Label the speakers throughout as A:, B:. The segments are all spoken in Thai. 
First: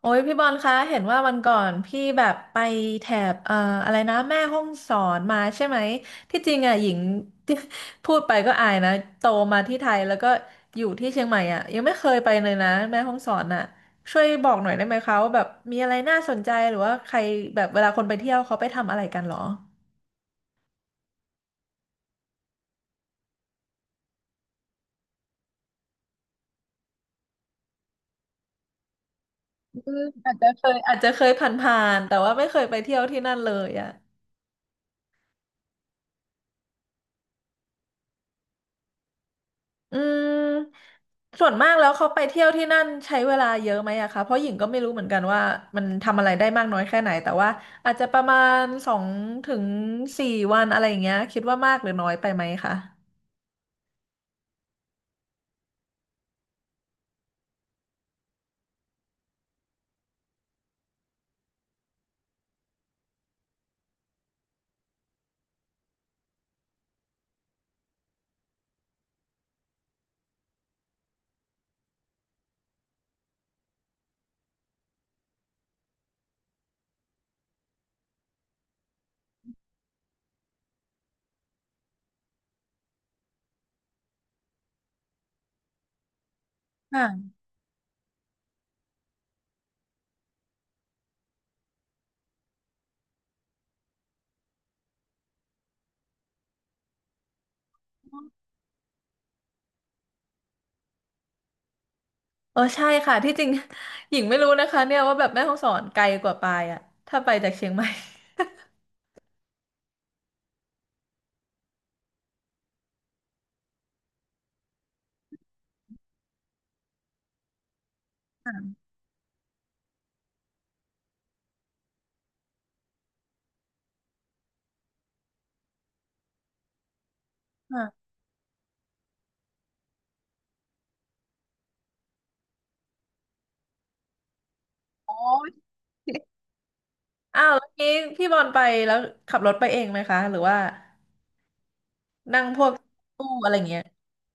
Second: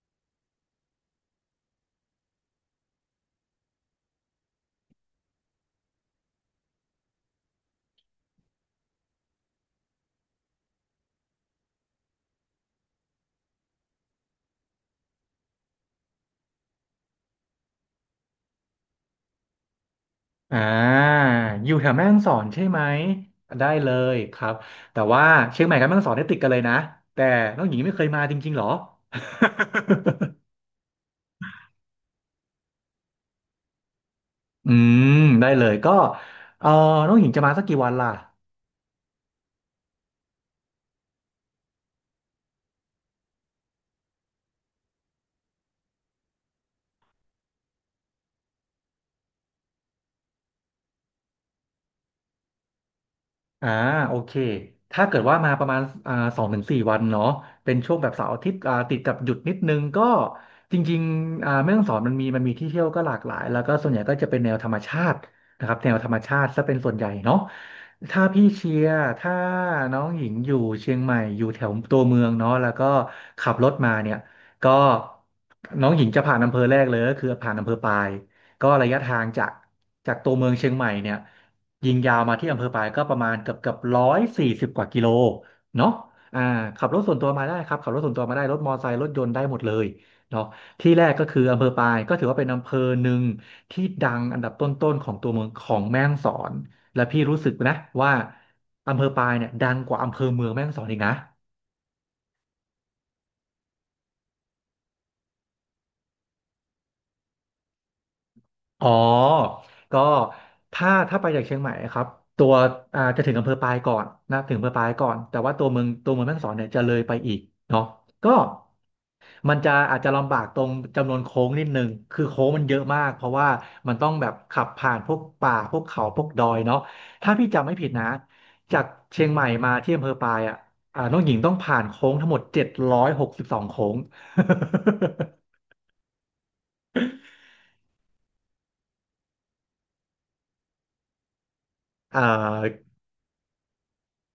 A: โอ้ยพี่บอลคะเห็นว่าวันก่อนพี่แบบไปแถบอะไรนะแม่ฮ่องสอนมาใช่ไหมที่จริงอ่ะหญิง ที่พูดไปก็อายนะโตมาที่ไทยแล้วก็อยู่ที่เชียงใหม่อ่ะยังไม่เคยไปเลยนะแม่ฮ่องสอนอ่ะช่วยบอกหน่อยได้ไหมคะว่าแบบมีอะไรน่าสนใจหรือว่าใครแบบเวลาคนไปเที่ยวเขาไปทำอะไรกันเหรอ
B: อ่าอยู่แถวแม่ฮ่องสอนใช่ไหมได้เลยครับแต่ว่าเชียงใหม่กับแม่ฮ่องสอนเนี่ยติดกันเลยนะแต่น้องหญิงไม่เคยมาจริงๆหรอ
A: อืมอาจจะเคยผ่านๆแต่ว่าไม่เคยไปเที่ยวที่นั่นเลยอ่ะ
B: อืมได้เลยก็เออน้องหญิงจะมาสักกี่วันล่ะ
A: อืมส่วนมากแล้วเขาไปเที่ยวที่นั่นใช้เวลาเยอะไหมอะคะเพราะหญิงก็ไม่รู้เหมือนกันว่ามันทำอะไรได้มากน้อยแค่ไหนแต่ว่าอาจจะประมาณสองถึงสี่วันอะไรอย่างเงี้ยคิดว่ามากหรือน้อยไปไหมคะ
B: อ่าโอเคถ้าเกิดว่ามาประมาณ2 ถึง 4 วันเนาะเป็นช่วงแบบเสาร์อาทิตย์ติดกับหยุดนิดนึงก็จริงๆแม่ฮ่องสอนมันมีที่เที่ยวก็หลากหลายแล้วก็ส่วนใหญ่ก็จะเป็นแนวธรรมชาตินะครับแนวธรรมชาติซะเป็นส่วนใหญ่เนาะถ้าพี่เชียร์ถ้าน้องหญิงอยู่เชียงใหม่อยู่แถวตัวเมืองเนาะแล้วก็ขับรถมาเนี่ยก็น้องหญิงจะผ่านอำเภอแรกเลยก็คือผ่านอำเภอปายก็ระยะทางจากตัวเมืองเชียงใหม่เนี่ย ยิงยาวมาที่อำเภอปายก็ประมาณเกือบ140 กว่ากิโลเนาะอ่าขับรถส่วนตั
A: ค่ะ
B: วมาได้ครับขับรถส่วนตัวมาได้รถมอเตอร์ไซค์รถยนต์ได้หมดเลยเนาะที่แรกก็คืออำเภอปายก็ถือว่าเป็นอำเภอหนึ่งที่ดังอันดับต้นๆของตัวเมืองของแม่ฮ่องสอนและพี่รู้สึกนะว่าอำเภอปายเนี่ยดังกว่าอำเภอเมืองแม่ฮ่องสอนอีกนะ
A: เออใช่ค่ะที่จริง หญิงไม่รู้นะคะเนี่ยว่าแบบแม่ฮ่องสอนไกลกว่าปายอะถ้าไปจากเชียงใหม่
B: อ๋อก็ถ้าไปจากเชียงใหม่ครับตัวจะถึงอำเภอปายก่อนนะถึงอำเภอปายก่อนแต่ว่าตัวเมืองแม่ฮ่องสอนเนี่ยจะเลยไปอีกเนาะก็ มันจะอาจจะลำบากตรงจำนวนโค้งนิดนึงคือโค้งมันเยอะมากเพราะว่ามันต้องแบบขับผ่านพวกป่าพวกเขาพวกดอยเนาะถ้าพี่จำไม่ผิดนะ
A: ค่ะ
B: จากเชียงใหม่มาที่อำเภอปายอ่ะน้องหญิงต้องผ่านโค้งทั้งหมด762 โค้ง
A: โอ้ย อ้าวแล้วนี้พี่บอลไปแล้วขับรถไปเองไหมคะหรือว่า
B: อ่
A: นั่งพวก
B: า
A: ตู้อะไรอย่างเงี้ย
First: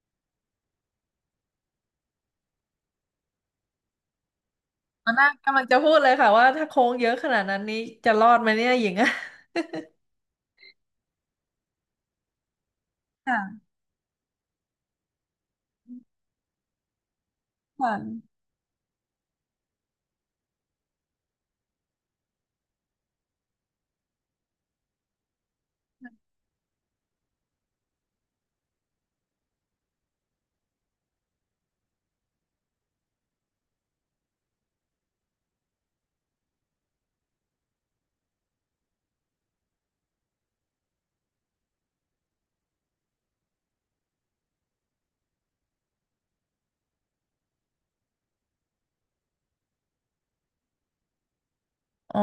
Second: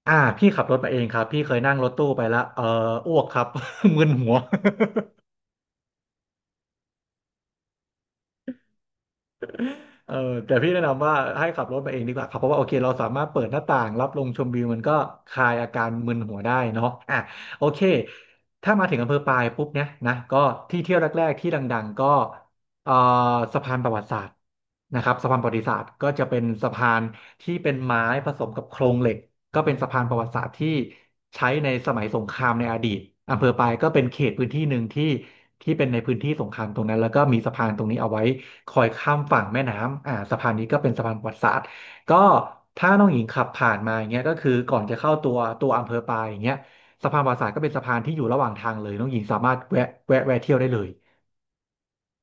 B: พี่ขับรถมาเองครับพี่เคยนั่งรถตู้ไปแล้วเอออ้วกครับ มึนหัว
A: อ๋อน้ากกำลังจะพูดเลยค่ะว่าถ้าโค้งเยอะขนาดนั้นนี้จะรอดไหมเนี่ยหญิงอะ
B: เออแต่พี่แนะนำว่าให้ขับรถมาเองดีกว่าครับเพราะว่าโอเคเราสามารถเปิดหน้า
A: ค่ะ
B: ต่างรับลมชมวิวมันก็คลายอาการมึนหัวได้เนาะอ่ะโอเค
A: ค่ะ
B: ถ้ามาถึงอำเภอปายปุ๊บเนี่ยนะก็ที่เที่ยวแรกๆที่ดังๆก็เอ่อสะพานประวัติศาสตร์นะครับสะพานประวัติศาสตร์ก็จะเป็นสะพานที่เป็นไม้ผสมกับโครงเหล็กก็เป็นสะพานประวัติศาสตร์ที่ใช้ในสมัยสงครามในอดีตอำเภอปายก็เป็นเขตพื้นที่หนึ่งที่เป็นในพื้นที่สงครามตรงนั้นแล้วก็มีสะพานตรงนี้เอาไว้ คอยข้ามฝั่งแม่น้ำอ่าสะพานนี้ก็เป็นสะพานประวัติศาสตร์ก็ถ้าน้องหญิงขับผ่านมาอย่างเงี้ยก็คือก่อนจะเข้าตัวอำเภอปายอย่างเงี้ยสะพานประวัติศาสตร์ก็เป็นสะพานที่อยู่ระหว่างทางเลยน้องหญิงสามารถแวะแวะเที่ยวได้เลย
A: อ๋อ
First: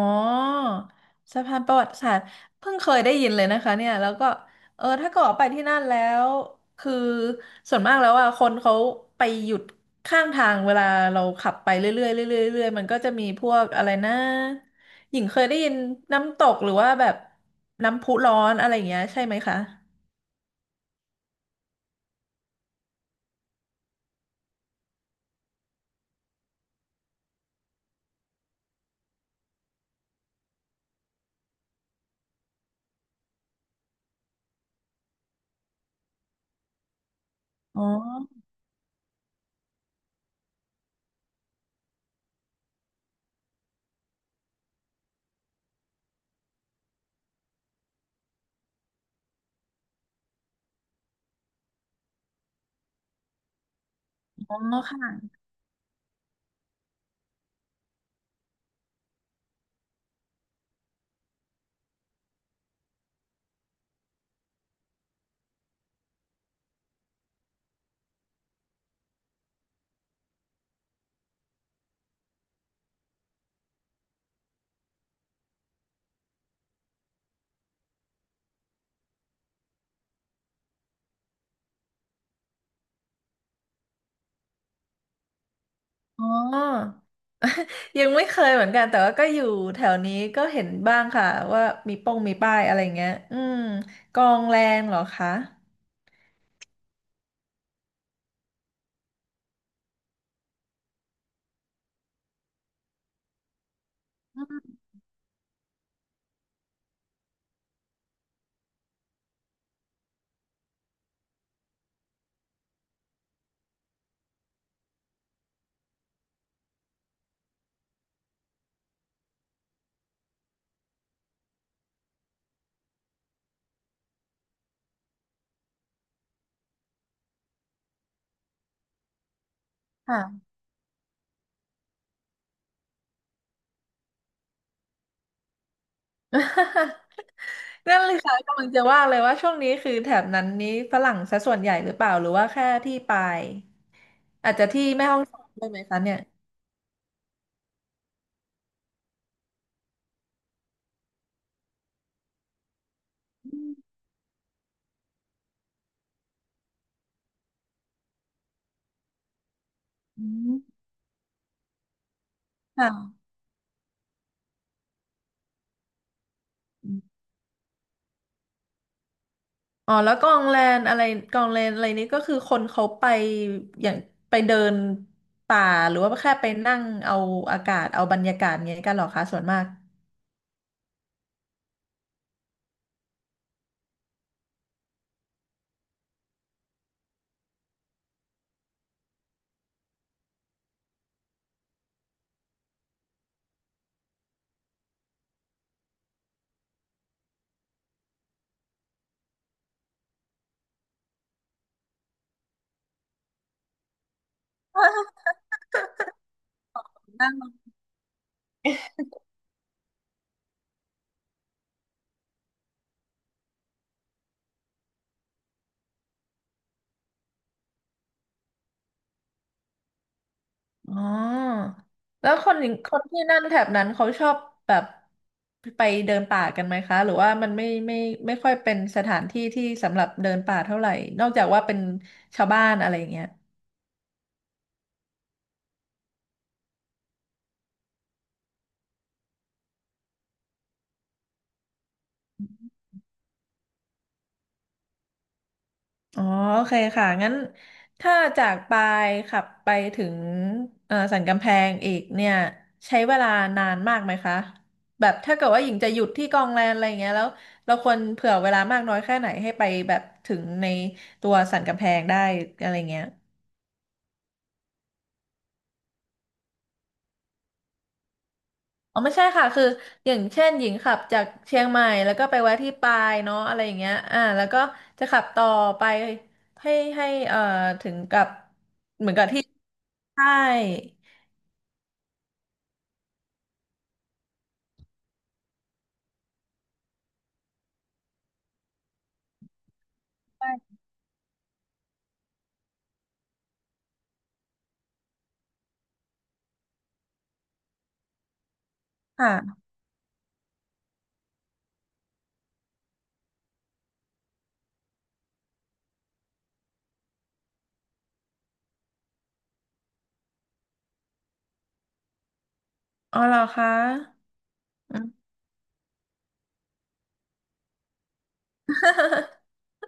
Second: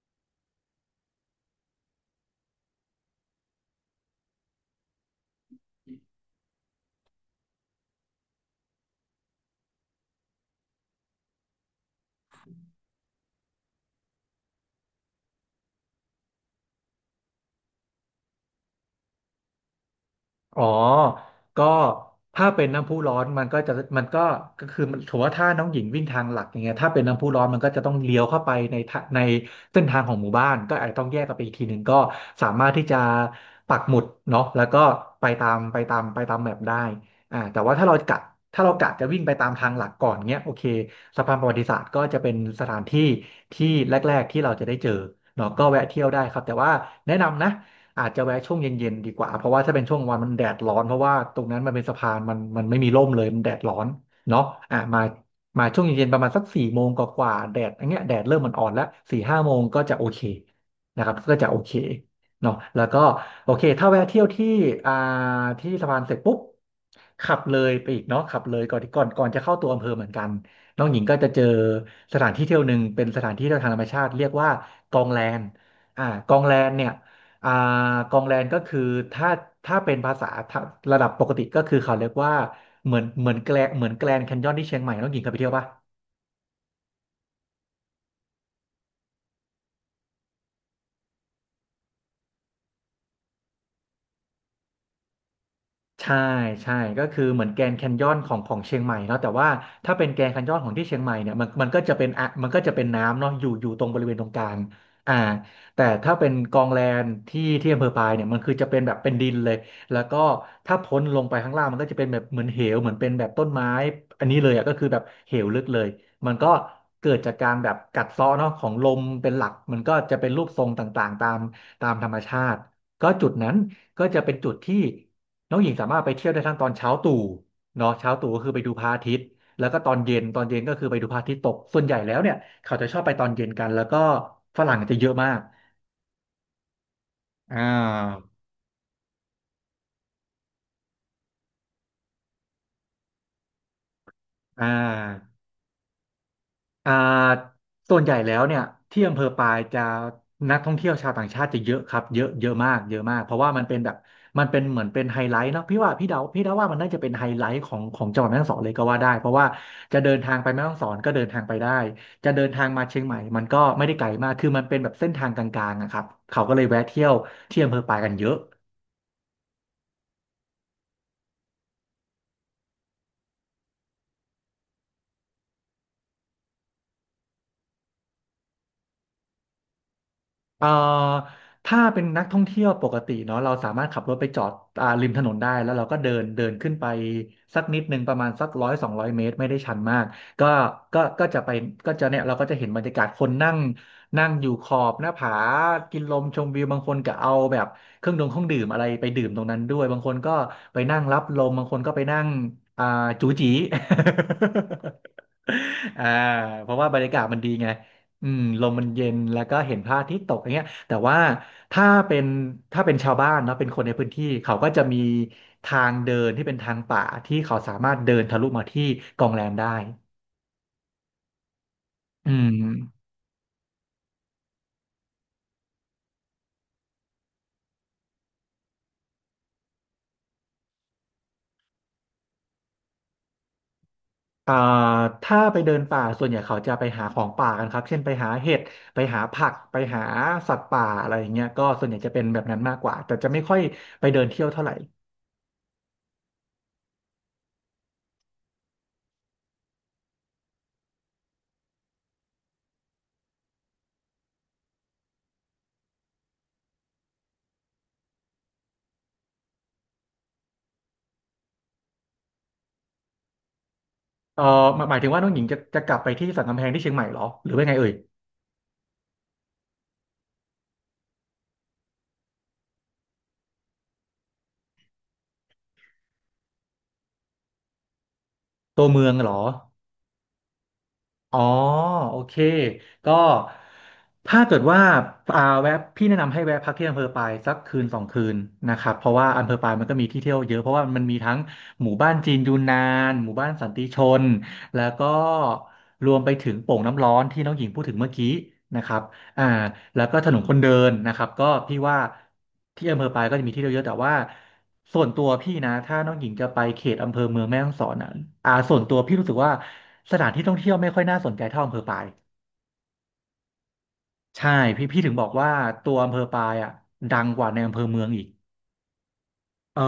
A: สะพานประวัติศาสตร์เพิ่งเคยได้ยินเลยนะคะเนี่ยแล้วก็เออถ้าเกิดว่าไปที่นั่นแล้วคือส่วนมากแล้วอ่ะคนเขาไปหยุดข้างทางเวลาเราขับไปเรื่อยๆเรื่อยๆเรื่อยๆมันก็จะมีพวกอะไรนะหญิงเคยได้ยินน้ำตกหรือว่าแบบน้ำพุร้อนอะไรอย่างเงี้ยใช่ไหมคะ
B: อ๋อก็ถ้าเป็นน้ำพุร้อนมันก็ก็คือมันถือว่าถ้าน้องหญิงวิ่งทางหลักอย่างเงี้ยถ้าเป็นน้ำพุร้อนมันก็จะต้องเลี้ยวเข้าไปในทะในเส้นทางของหมู่บ้านก็อาจจะต้องแยกกันไปอีกทีหนึ่งก็สามารถที่จะปักหมุดเนาะแล้วก็ไปตามแมปได้อ่าแต่ว่า
A: อ๋อ
B: ถ้าเรากะจะวิ่งไปตามทางหลักก่อนเงี้ยโอเคสะพานประวัติศาสตร์ก็จะเป็นสถานที่ที่แรกๆที่เราจะได้เจอเนาะก็แวะเที่ยวได้ครับแต่ว่าแนะนำนะ อาจจะแวะช่วงเย็นๆดีกว่าเพราะว่าถ้าเป็นช่วงกลางวันมันแดดร้อนเพราะว่าตรงนั้นมันเป็นสะพานมันไม่มีร่มเลยมันแดดร้อนเนาะ
A: อ๋อ
B: อ่ะ
A: ค่ะ
B: มาช่วงเย็นๆประมาณสัก4 โมงกว่าๆแดดอย่างเงี้ยแดดเริ่มมันอ่อนแล้ว4 5 โมงก็จะโอเคนะครับก็จะโอเคเนาะแล้วก็โอเคถ้าแวะเที่ยวที่อ่าที่สะพานเสร็จปุ๊บขับเลยไปอีกเนาะขับเลยก่อนจะเข้าตัวอำเภอเหมือนกันน้องหญิงก็จะเจอสถานที่เที่ยวหนึ่งเป็นสถานที่เที่ยวทางธรรมชาติเรียกว่ากองแลนกองแลนเนี่ย อ่ากองแรงก็คือถ้าถ้าเป็นภาษาระดับปกติก็คือเขาเรียกว่าเหมือนแกลงเหมือนแกลนด์แคนยอนที่เชียงใหม่น้องหญิงเคยไปเที่ยวป่ะ
A: อ๋อ ยังไม่เคยเหมือนกันแต่ว่าก็อยู่แถวนี้ก็เห็นบ้างค่ะว่ามีป้องมีป้ายอะไรเงี้ยอืมกองแรงเหรอคะ
B: ใช่ใช่ก็คือเหมือนแกรนด์แคนยอนของเชียงใหม่เนาะแต่ว่าถ้าเป็นแกรนด์แคนยอนของที่เชียงใหม่เนี่ยมันก็จะเป็นมันก็จะเป็นน้ำเนาะอยู่ตรงบริเวณตรงกลางอ่าแต่ถ้าเป็นกองแลนที่อำเภอปายเนี่ยมันคือจะเป็นแบบเป็นดินเลยแล้วก็ถ้าพ้นลงไปข้างล่างมันก็จะเป็นแบบเหมือนเหวเหมือนเป็นแบบต้นไม้อันนี้เลยอ่ะก็คือแบบเหวลึกเลยมันก็เกิดจากการแบบกัดเซาะเนาะของลมเป็นหลักมันก็จะเป็นรูปทรงต่างๆตามธรรมชาติก็จุดนั้นก็จะเป็นจุดที่ น้องหญิงสามารถไปเที่ยวได้ทั้งตอนเช้าตู่เนาะเช้าตู่ก็คือไปดูพระอาทิตย์แล้วก็ตอน
A: ค่ะ
B: เย็นก็คือไปดูพระอาทิตย์ตกส่วนใหญ่แล้วเนี่ยเขาจะชอบไปตอนเย็นกันแล้วก็ฝรั่งจะเยอะมาก อ่
A: นั่นเลย
B: า
A: ค่ะกำลังจะว่าเลยว่าช่วงนี้คือแถบนั้นนี้ฝรั่งซะส่วนใหญ่หรือเปล่าหรือว่าแค่ที่ปายอาจจะ
B: อ่า
A: ที่แม่ฮ่องสอนด้วยไหมคะเนี่ย
B: อ่าส่วนใหญ่แล้วเนี่ยที่อำเภอปายจะนักท่องเที่ยวชาวต่างชาติจะเยอะครับเยอะเยอะมากเยอะมากเพราะว่ามันเป็นแบบมันเป็นเหมือนเป็นไฮไลท์เนาะพี่ว่าพี่เดาว่ามันน่าจะเป็นไฮไลท์ของจังหวัดแม่ฮ่องสอนเลยก็ว่าได้เพราะว่าจะเดิน
A: อื
B: ทางไปแม่
A: ม
B: ฮ่องสอนก็เดินทางไปได้จะเดินทางมาเชียงใหม่
A: ค่ะ
B: มันก็ไม่ได้ไกลมากคือมันเป็นแบบเส้นทางกลางๆอะครับเขาก็เลยแวะเที่ยวที่อำเภอปายกันเยอะ
A: อ๋อแล้วกองแลนอะไรกองแลนอะไรนี้ก็คือคนเขาไปอย่างไปเดินป่าหรือว่าแค่ไปนั่งเอาอากาศเอาบรรยากาศอย่างเงี้ยกันเหรอคะส่วนมาก
B: เอ่อถ้าเป็นนักท่องเที่ยวปกติเนาะเราสามารถขับรถไปจอดริมถนนได้แล้วเราก็เดินเดินขึ้นไปสักนิดนึงประมาณสักร้อยสองร้อยเมตรไม่ได้ชันมากก็ก็จะไปก็จะเนี่ยเราก็จะเห็นบรรยากาศคนนั่งนั่งอยู่ขอบหน้าผากินลมชมวิวบางคนก็เอาแบบเครื่องดื่มอะไรไปดื่มตรงนั้นด้วยบางคนก็ไปนั่งรับลมบางคนก็ไปนั่งอ่าจูจี อ่าเพราะว่าบรรยากาศ
A: นั่ง
B: มันดีไง อืมลมมันเย็นแล้วก็เห็นพระอาทิตย์ตกอย่างเงี้ยแต่ว่าถ้าเป็นถ้าเป็นชาวบ้านเนาะเป็นคนในพื้นที่เขาก็จะมีทางเดินที่เป็นทางป่าที่เขาสามารถเดินทะลุมาที่กองแรมได้
A: อ๋อ
B: อื
A: แล้วคนอย่างค
B: ม
A: นที่นั่นแถบนั้นเขาชอบแบบไปเดินป่ากันไหมคะหรือว่ามันไม่ค่อยเป็นสถานที่ที่สำหรับเดินป่าเท่าไหร่นอกจากว่าเป็นชาวบ้านอะไรอย่างเงี้ย
B: อ่าถ้าไปเดินป่าส่วนใหญ่เขาจะไปหาของป่ากันครับเช่นไปหาเห็ดไปหาผักไปหาสัตว์ป่าอะไรอย่างเงี้ยก็ส่วนใหญ่จะเป็นแบบนั้นมากกว่าแต่จะไม่ค่อยไปเดินเที่ยวเท่าไหร่
A: อ๋อโอเคค่ะงั้นถ้าจากปายขับไปถึงสันกำแพงอีกเนี่ยใช้เวลานานมากไหมคะแบบถ้าเกิดว่าหญิงจะหยุดที่กองแลนอะไรอย่างเงี้ยแล้วเราควรเผื่อเวลามากน้อยแค่ไหนให้ไปแบบถึงในตัวสันกำแพงได้อะไรเงี้ย
B: เออหมายถึงว่าน้องหญิงจะกลับไปที่สันกำแพงที่เชียงใหม่เหรอหรือว่าไงเอ่ย
A: อ๋อไม่ใช่ค่ะคืออย่างเช่นหญิงขับจากเชียงใหม่แล้วก็ไปแวะที่ปายเนาะอะไรอย่างเงี้ยอ่าแล้วก็จะขับต่อไปให้ให้ถึงกับ
B: ตัวเมื
A: เห
B: อ
A: มือ
B: ง
A: นกั
B: เห
A: บ
B: รอ
A: ที่ใช่
B: อ๋อโอเคก็ถ้าเกิดว่าแวะพี่แนะนำให้แวะพักที่อำเภอปายสักคืนสองคืนนะครับเพราะว่าอำเภอปายมันก็มีที่เที่ยวเยอะเพราะ
A: ใช่
B: ว่ามันมีทั้งหมู่บ้านจีนยูนนานหมู่บ้านสันติชนแล้วก็รวมไปถึงโป่งน้ำร้อนที่น้องหญิงพูดถึงเมื่อกี้นะครับ อ่า
A: ค่ะ
B: แล้วก็ถนนคนเดินนะครับก็พี่ว่าที่อำเภอปายก็จะมีที่เที่ยวเยอะแต่ว่าส่วนตัวพี่นะถ้าน้องหญิงจะไปเขตอำเภอเมืองแม่ฮ่องสอนอ่ะส่วนตัวพี่รู้สึกว่าสถานที่ท่องเที่ยวไม่ค่อยน่าสนใจเท่าอำเภอปาย
A: อ๋อเหรอคะ
B: ใช่พี่
A: อื
B: พี่
A: ม
B: ถึงบอกว่าตัวอำเภอปายอ่ะดังกว่าในอำเภอเมืองอีก เออ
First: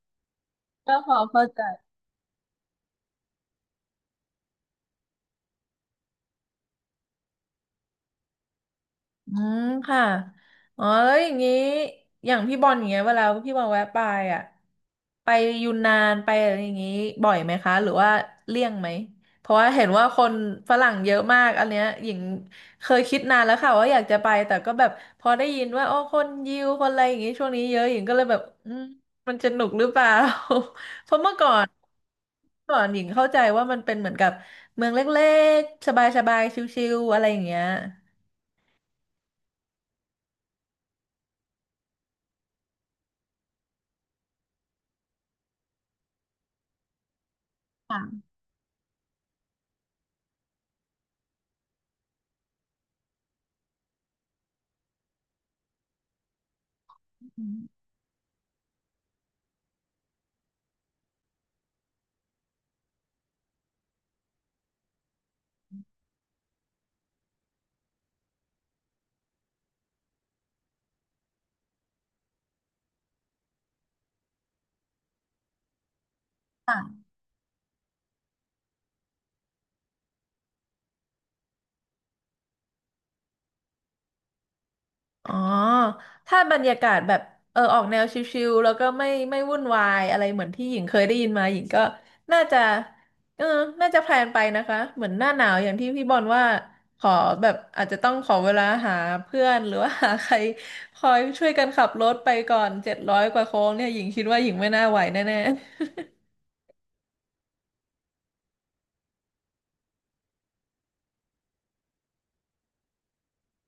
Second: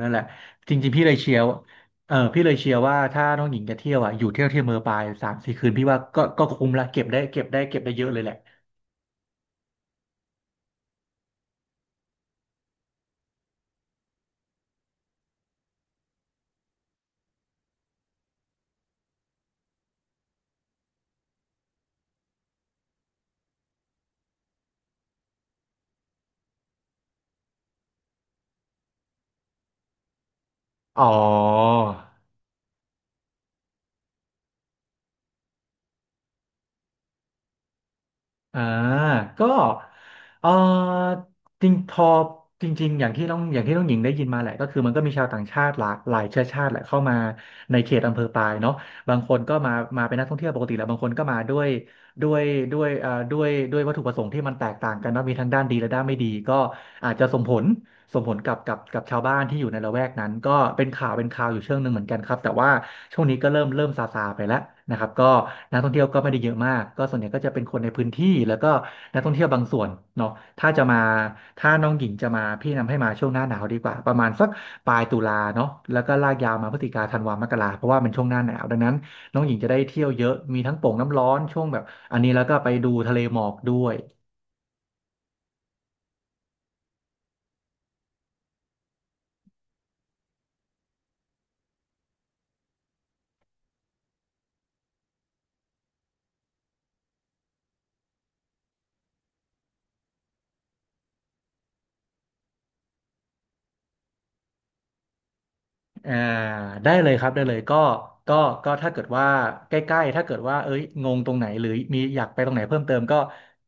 B: นั่นแหละจริง
A: ก็
B: ๆพี่
A: พ
B: เลย
A: อ
B: เชียร์
A: เข้า
B: ว่า
A: ใจ
B: เออพี่เลยเชียร์ว่าถ้าน้องหญิงจะเที่ยวอ่ะอยู่เที่ยวที่อำเภอปายสามสี่คืนพี่ว่าก็คุ้มละเก็บได้เยอะเลยแหละ
A: อืมค่ะอ๋อแล้วอย่างนี้อย่างพี่บอลอย่างเงี้ยเวลาพี่บอลแวะไปอ่ะไปยูนนานไปอะไรอย่างงี้บ่อยไหมคะหรือว่าเลี่ยงไหมเพราะว่าเห็นว่าคนฝรั่งเยอะมากอันเนี้ยหญิงเคยคิดนานแล้วค่ะว่าอยากจะไปแต่ก็แบบพอได้ยินว่าโอ้คนยิวคนอะไรอย่างงี้ช่วงนี้เยอะหญิงก็เลยแบบอืมมันจะหนุกหรือเปล่า
B: อ๋อ
A: เพราะเมื่อก่อนก่อนหญิงเข้าใจว่ามันเป็นเหมือนกับเมืองเล็กๆสบายๆชิลๆอะไรอย่างเงี้ย
B: อ่าก็เออจริงพอจริงๆอย่างที่น้องอย่างที่น้องหญิงได้ยินมาแหละก็คือมันก็มีชาวต่างชาติหลากหลายเชื้อชาติแหละเข้ามาในเขต
A: ค
B: อำเภอปายเนาะบางคนก็มาเป็นนักท่องเที่ยวปกติแหละบางคนก็มาด้วยด้วยด้วยวัตถุประสงค์ที่มันแตกต่างกันเนาะมีทั้งด้านดีและด้านไม่ดีก็อาจจะส่งผล กับชาวบ้านที่อยู่ในละแวกนั้นก็เป็นข่าวอยู่เชิงหนึ่งเหมือนกันครับแต่ว่าช่วงนี้ก็เริ่มซาไปแล้วนะครับก็นักท่องเที่ยวก็ไม่ได้เยอะมากก็ส่วนใหญ่ก็จะเป็นคนในพื้นที่แล้วก็นักท่องเที่ยวบางส่วนเนาะถ้าจะมาถ้าน้องหญิงจะมาพี่แนะนำให้มาช่วงหน้าหนาวดีกว่าประมาณสักปลายตุลาเนาะแล้วก็ลากยาวมาพฤศจิกา
A: ่ะ
B: ธันวามกราเพราะว่าเป็นช่วงหน้าหนาวดังนั้นน้องหญิงจะได้เที่ยวเยอะมีทั้งโป่งน้ำร้อนช่วงแบบอันนี้แล้วก็ไปดูทะเลหมอกด้วย
A: อ๋อถ้าบรรยากาศแบบเออออกแนวชิลๆ แล้วก็ไม่วุ่นวายอะไรเหมือนที่หญิงเคยได้ยินมาหญิงก็น่าจะเออน่าจะแพลนไปนะคะเหมือนหน้าหนาวอย่างที่พี่บอลว่าขอแบบอาจจะต้องขอเวลาหาเพื่อนหรือว่าหาใครคอยช่วยกันขับรถไปก่อน700กว่าโค้งเนี่ยหญิงคิดว่าหญิงไม่น่าไหวแน่
B: อ่าได้เลยครับได้เลยก็ก็ถ้าเกิดว่าใกล้ๆถ้าเกิดว่าเอ้ยงงตรงไหนหรือมีอยากไปตรงไหนเพิ่มเติมก็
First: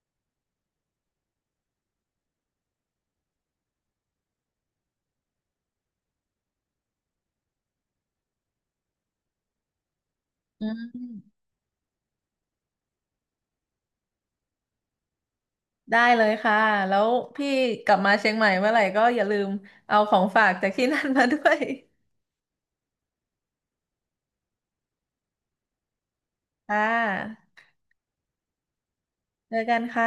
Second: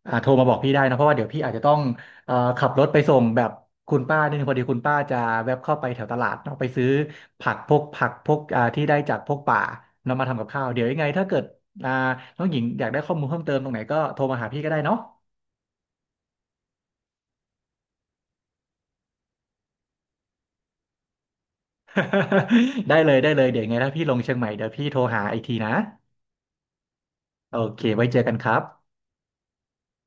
B: โทรมาบอกพี่ได้นะเพราะว่าเดี๋ยวพี่อาจจะต้องขับรถไปส่งแบบคุณป้านิดนึงพอดีคุณป้าจะแวบเข้าไปแถวตลาดเนาะไปซื้อผักพวกที่ได้จากพวกป่านำมาทำกับ
A: ๆ
B: ข้า
A: อื
B: วเดี๋ยวยังไงถ้า
A: ม
B: เกิดอ่าน้องหญิงอยากได้ข้อมูลเพิ่มเติมตรงไหนก็โทรมาหาพี่ก็ได้เนาะ
A: ได้เลยค่ะแล้วพี่กลับมาเชียงใหม่เมื่อไหร่ก็อย่าลืมเอาของฝากจากที่นั่นมาด้วย
B: ได้เลยได้เลยเดี๋ยวยังไงถ้าพี่ลงเชียงใหม่เดี๋ยวพี่โทรหาอีกทีนะ
A: ค่ะ
B: โอเคไว้เจอกันครับ
A: เจอกันค่ะ